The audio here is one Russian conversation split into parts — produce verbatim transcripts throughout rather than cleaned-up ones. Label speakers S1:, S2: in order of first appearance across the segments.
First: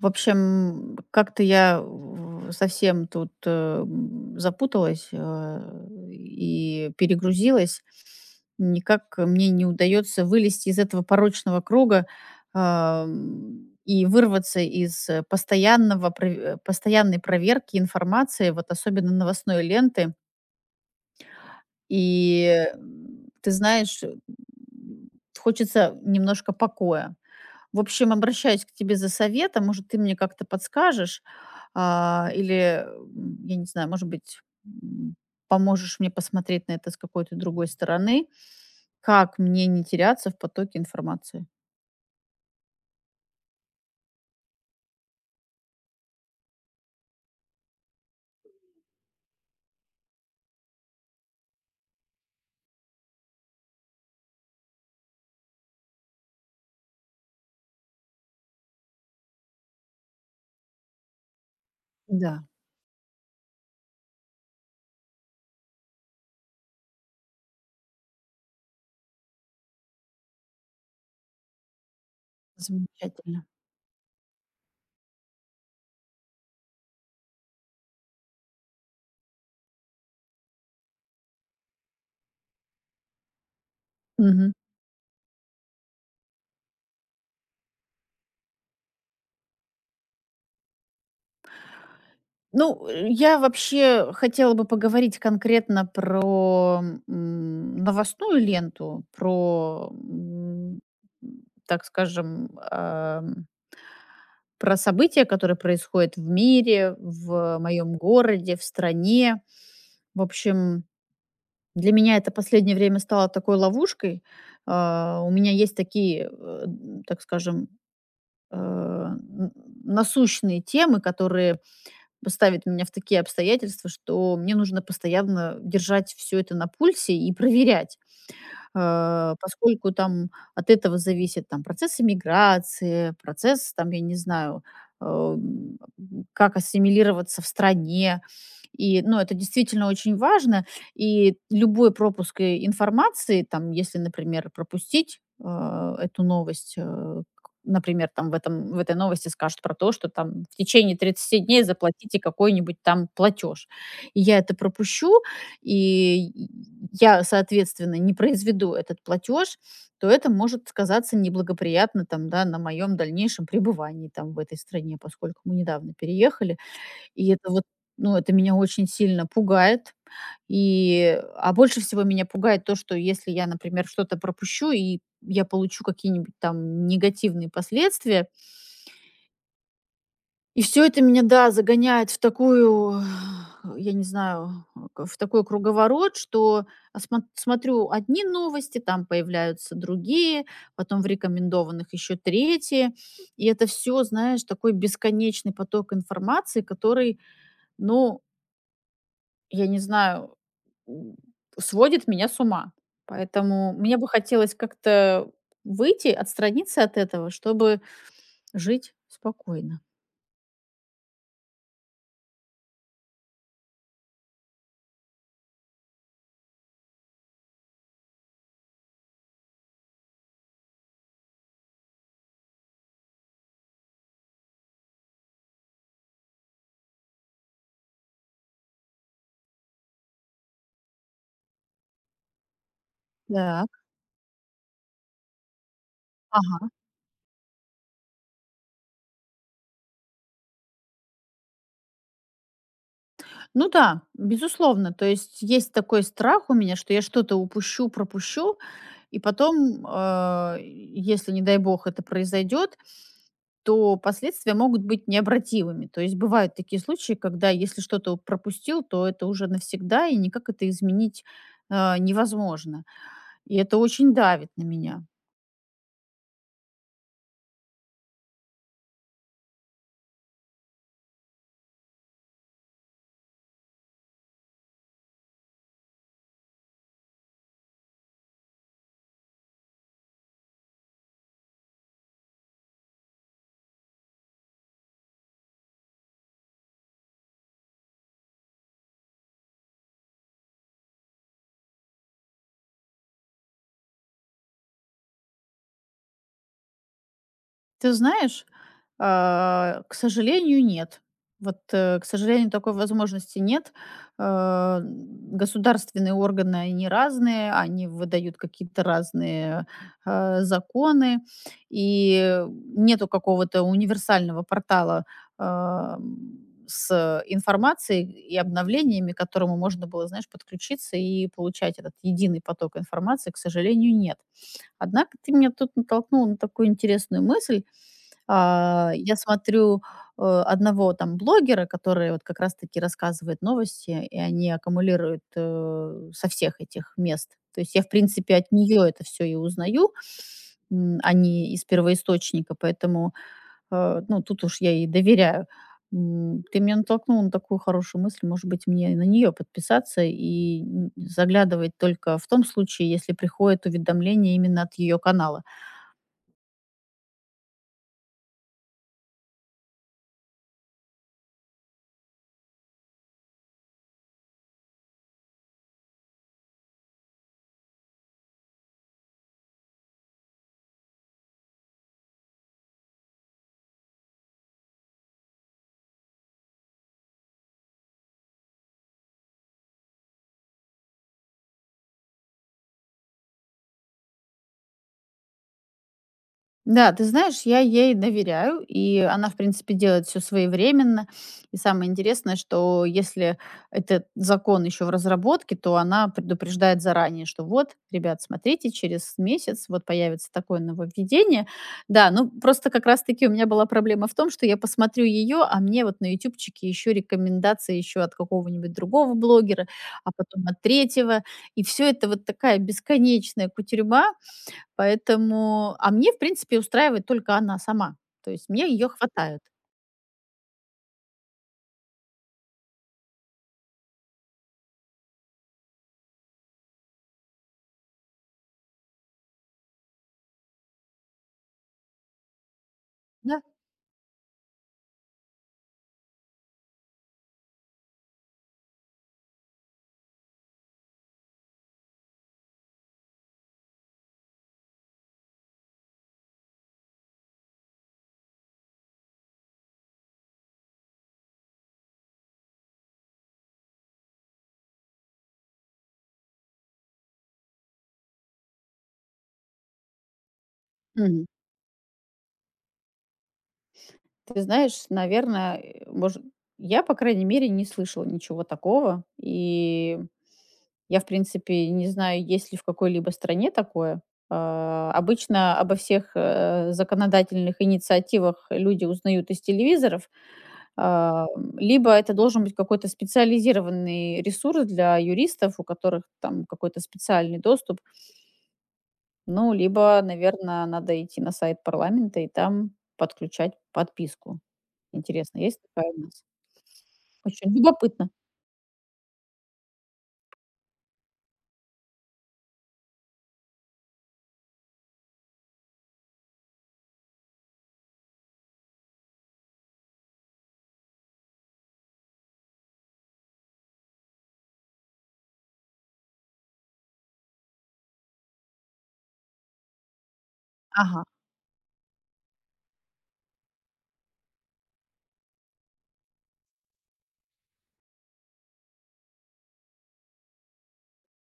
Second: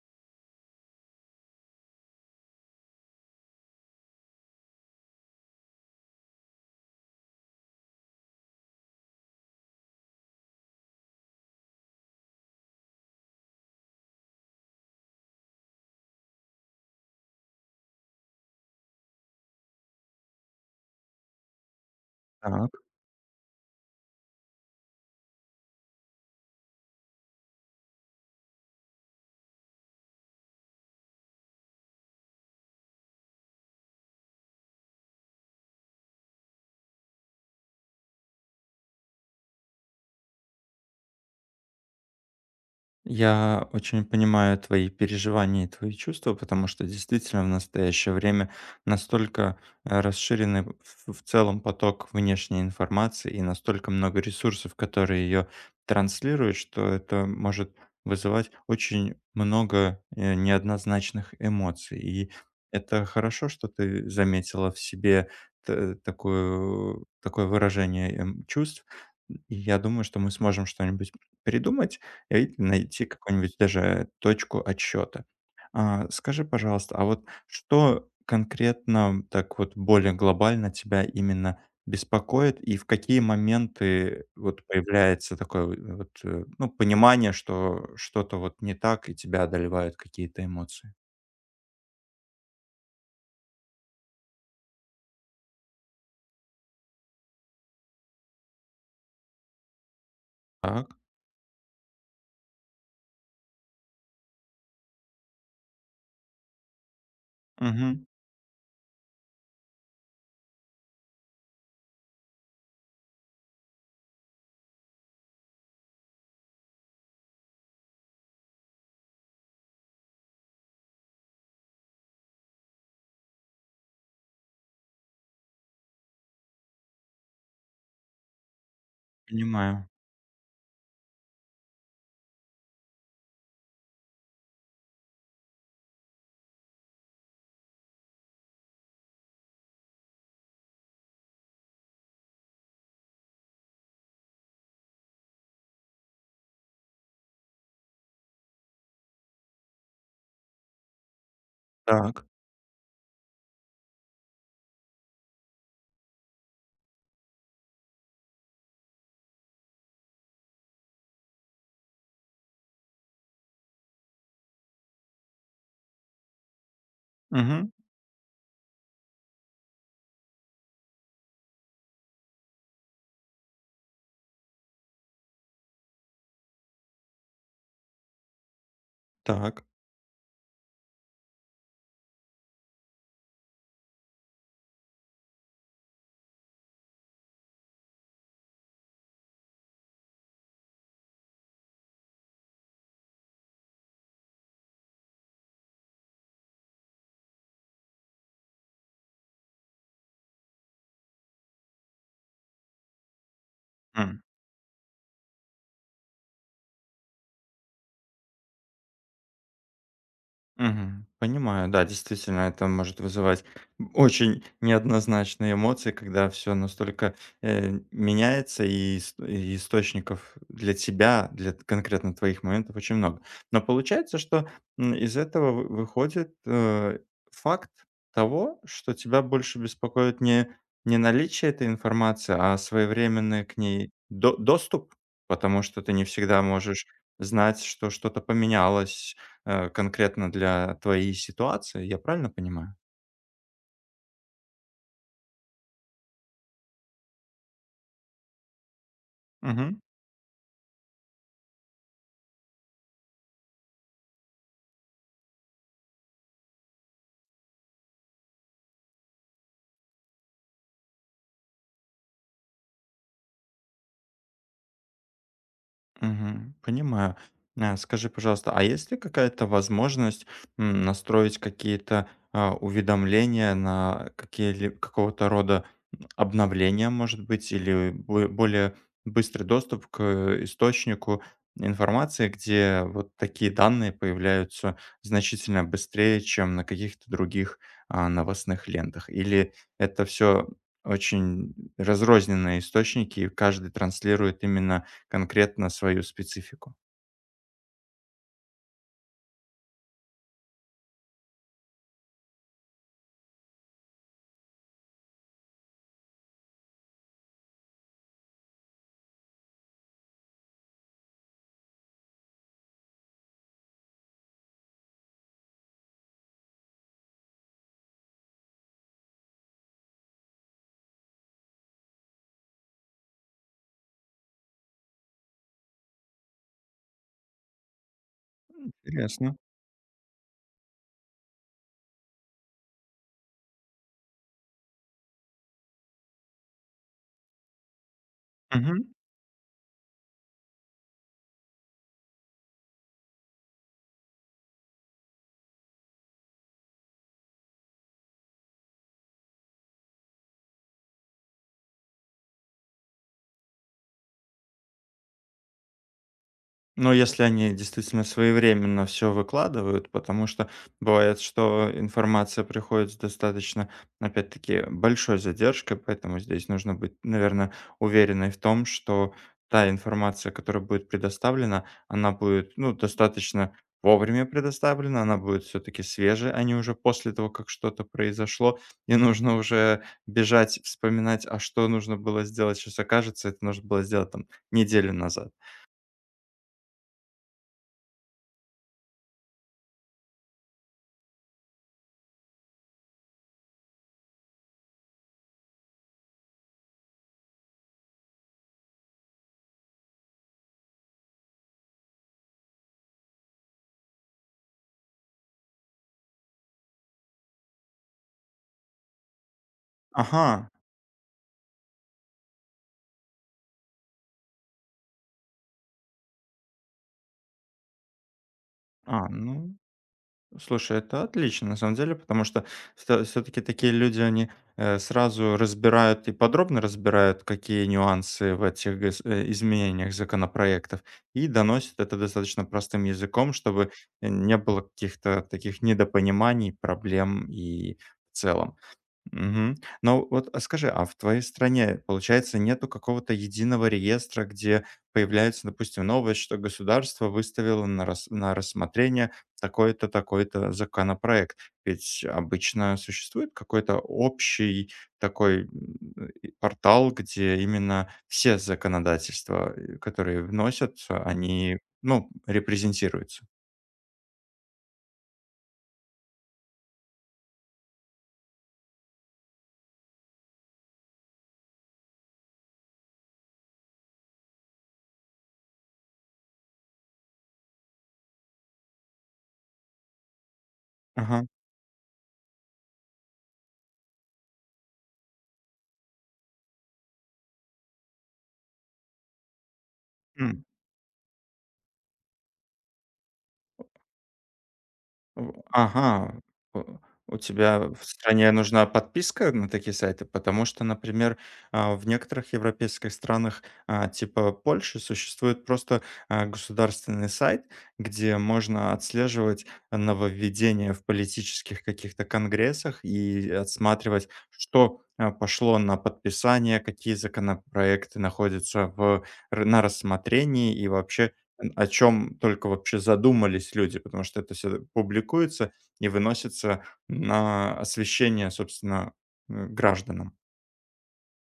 S1: В общем, как-то я в совсем тут, эм, запуталась, а, и перегрузилась. Никак мне не удается вылезти из этого порочного круга, ам, и вырваться из э, постоянного прове постоянной проверки информации, вот особенно новостной ленты. И,
S2: Так,
S1: м, ты знаешь, м, хочется немножко покоя. В общем, обращаюсь к тебе за советом. Может, ты мне как-то подскажешь, а, или, м, я не знаю, может быть, м, поможешь мне посмотреть на это с какой-то другой стороны. Как мне не теряться в потоке информации?
S2: я очень понимаю твои переживания и твои чувства, потому что действительно в настоящее время настолько э, расширенный в в целом поток внешней информации и настолько много ресурсов, которые ее транслируют, что это может вызывать очень много э, неоднозначных эмоций. И
S1: Да.
S2: это хорошо, что ты заметила в себе т- такую, такое выражение эм, чувств. И я думаю, что мы сможем что-нибудь придумать, или найти
S1: Замечательно.
S2: какую-нибудь даже точку отсчета. А, скажи, пожалуйста, а вот что конкретно так вот более глобально тебя именно беспокоит и в какие моменты
S1: Мгм.
S2: вот появляется такое в вот, э, ну, понимание, что что-то вот не так и тебя одолевают какие-то эмоции?
S1: Ну, э, я вообще хотела бы поговорить конкретно про м, новостную ленту, про, м,
S2: Так,
S1: так скажем, ам, про события, которые происходят в мире, в моем
S2: мгм,
S1: городе, в стране. В общем, для меня это последнее время стало такой ловушкой. А, у меня есть такие, э, м, так скажем, э, н- насущные темы, которые ставят меня в такие обстоятельства, что мне нужно постоянно держать все это на пульсе и проверять, э,
S2: понимаю.
S1: поскольку там от этого зависит там процесс иммиграции, процесс там, я не знаю, эм, как ассимилироваться в стране. И, ну, это действительно очень важно. И любой пропуск э, информации, там, если, например, пропустить э, эту новость, э, к- например, там в, этом, в этой новости скажут про то, что там в течение 30 дней заплатите
S2: Так,
S1: какой-нибудь там платеж. И я это пропущу, и я, соответственно, не произведу этот платеж, то это может сказаться неблагоприятно там, да, на моем дальнейшем пребывании там в этой стране, поскольку мы недавно переехали. И это вот,
S2: мгм,
S1: ну, это меня очень сильно пугает. И, а больше всего меня пугает то, что если я, например, что-то пропущу и я получу какие-нибудь там негативные последствия,
S2: так,
S1: и все это меня, да, загоняет в такую, я не знаю, к в такой круговорот, что осмо смотрю одни новости, там появляются другие, потом в рекомендованных еще третьи. И это все, знаешь, такой бесконечный поток информации, который, ну, я не знаю, м, сводит меня с ума. Поэтому мне бы хотелось как-то выйти, отстраниться от этого, чтобы жить спокойно.
S2: мгм. Понимаю, да, действительно, это может вызывать очень неоднозначные эмоции, когда все настолько э, меняется, и, ис- и источников для тебя, для т- конкретно твоих моментов очень много. Но получается, что м, из этого вы- выходит э, факт того, что тебя больше беспокоит не, не наличие этой информации, а своевременный к
S1: Так.
S2: ней до- доступ, потому что ты не всегда
S1: Ага.
S2: можешь знать, что что-то поменялось, э, конкретно для твоей ситуации. Я правильно понимаю?
S1: Ну да, безусловно. То есть есть такой страх у меня, что я что-то упущу, пропущу, и
S2: Мгм.
S1: потом, э, если, не дай бог, это произойдет, то последствия могут быть необратимыми. То есть бывают такие случаи, когда если что-то пропустил, то это уже навсегда, и никак это изменить э, невозможно. И это очень давит на меня.
S2: Мгм. Понимаю. А, скажи, пожалуйста, а есть ли какая-то возможность, м, настроить какие-то, а, уведомления на какие-ли какого-то рода, м, обновления, может быть, или бо более быстрый доступ к, э, источнику информации, где вот такие данные появляются значительно быстрее, чем на каких-то других, а, новостных лентах? Или это все очень разрозненные источники, и каждый транслирует именно конкретно свою специфику.
S1: Ты знаешь, А, к сожалению, нет. Вот, э, к сожалению, такой возможности нет. Э, государственные органы, они разные, они выдают какие-то разные э, законы, и нету какого-то универсального портала, ам, с информацией и обновлениями, к которому можно было, знаешь, подключиться и получать этот единый поток информации, к сожалению, нет. Однако ты меня тут натолкнул на такую интересную мысль. а, я
S2: Интересно.
S1: смотрю э, одного там блогера, который вот как раз таки рассказывает новости, и они аккумулируют, э, со всех этих мест. То есть я, в принципе, от нее это все и узнаю, м, а не из первоисточника, поэтому, э, ну, тут уж я ей доверяю. М, ты меня натолкнул на такую хорошую мысль, может быть, мне на нее подписаться и н заглядывать только в том случае, если приходит уведомление именно от ее канала.
S2: Ну, если они действительно своевременно все выкладывают, потому что бывает, что информация приходит с достаточно, опять-таки, большой задержкой, поэтому здесь нужно быть, наверное, уверенной в том, что та информация, которая будет предоставлена, она будет, ну, достаточно вовремя предоставлена, она будет все таки свежей, а не уже после того, как что-то произошло. И нужно уже бежать, вспоминать, а что нужно было сделать, сейчас окажется, это нужно было сделать там неделю назад.
S1: Да, ты знаешь, я ей доверяю, и она, в принципе, делает все своевременно. И самое интересное, что если этот закон еще в разработке, то она предупреждает заранее, что вот, ребят, смотрите, через месяц вот появится такое нововведение. Да, ну просто как раз-таки у меня была проблема в том, что я посмотрю ее, а мне вот на "Ютубчике" еще рекомендации еще от какого-нибудь другого блогера, а потом
S2: Ага.
S1: от третьего. И все это вот такая бесконечная кутерьма, Поэтому, а мне, в принципе, устраивает только она сама. То есть мне ее
S2: А,
S1: хватает.
S2: ну, слушай, это отлично, на самом деле, потому что все-таки такие люди, они э, сразу разбирают и подробно разбирают, какие нюансы в этих гос- э, изменениях законопроектов, и доносят это достаточно простым языком,
S1: Да.
S2: чтобы э, не было каких-то таких недопониманий, проблем и в целом. Мгм. Но вот, а скажи, а в твоей стране, получается, нету какого-то единого реестра, где появляется, допустим, новость, что государство выставило на, рас- на рассмотрение такой-то, такой-то законопроект? Ведь обычно существует какой-то общий такой м, и портал, где именно все законодательства, э, которые вносят,
S1: Мгм.
S2: они, ну, репрезентируются.
S1: Ты знаешь, наверное, э, может, я, по крайней мере, не слышала ничего такого. И я, в принципе, не знаю, есть ли в какой-либо стране такое. А, обычно обо всех э, законодательных инициативах люди узнают из телевизоров.
S2: Ага.
S1: А, м, либо это должен быть какой-то специализированный ресурс для юристов, у которых там какой-то специальный доступ. Ну, либо, наверное, надо идти на сайт парламента и там подключать подписку.
S2: В
S1: Интересно, есть такая у
S2: ага,
S1: нас?
S2: э, у
S1: Очень
S2: тебя в
S1: любопытно.
S2: стране нужна подписка на такие сайты? Потому что, например, а, в некоторых европейских странах, а, типа Польши, существует просто, а, государственный сайт, где можно отслеживать нововведения в политических каких-то конгрессах и отсматривать, что, а, пошло на подписание, какие законопроекты находятся в р на рассмотрении и
S1: Ага.
S2: вообще о чем только вообще задумались люди, потому что это все публикуется и выносится на освещение, собственно, э, гражданам.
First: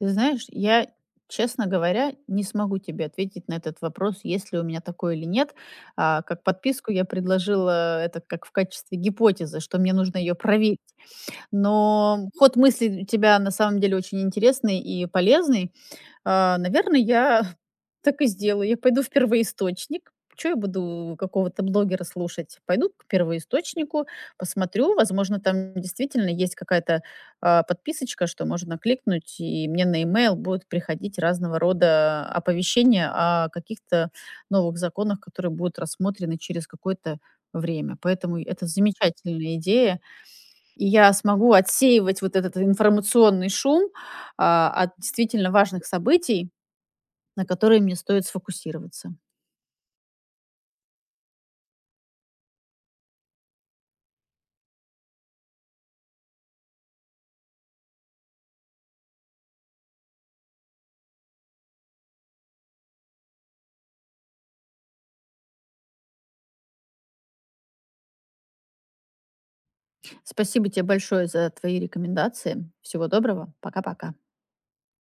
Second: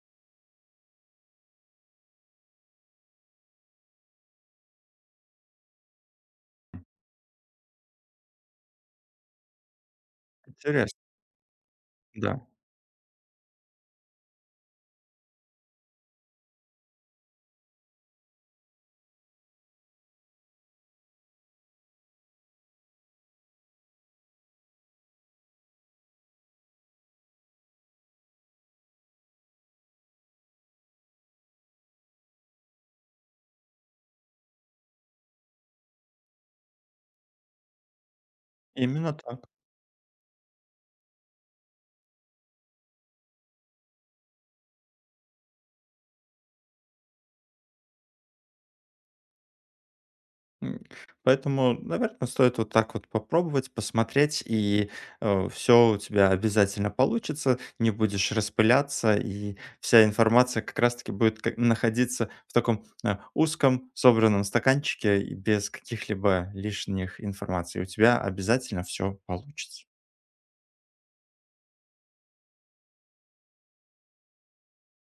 S1: Ты знаешь, я, честно говоря, не смогу тебе ответить на этот вопрос, есть ли у меня такое или нет. А, как подписку я предложила это как в качестве гипотезы, что мне нужно ее проверить.
S2: Интересно,
S1: Но
S2: да.
S1: ход мысли у тебя на самом деле очень интересный и полезный. А, наверно, я так и сделаю. Я пойду в первоисточник. что я буду какого-то блогера слушать? Пойду к первоисточнику, посмотрю. Возможно, там действительно есть какая-то, а, подписочка, что можно кликнуть, и мне на имейл будут приходить разного рода оповещения о каких-то новых законах, которые будут рассмотрены через какое-то время. Поэтому это
S2: Именно так.
S1: замечательная идея. И я смогу отсеивать вот этот информационный шум, а, от действительно важных событий, на которые мне стоит сфокусироваться.
S2: М, Поэтому, наверное, стоит вот так вот попробовать, посмотреть, и, все у тебя обязательно получится. Не будешь распыляться, и вся информация как раз таки будет к находиться в таком, э, узком собранном стаканчике и без каких-либо лишних информаций. У тебя обязательно все получится.
S1: Спасибо тебе большое за твои рекомендации. Всего доброго. Пока-пока.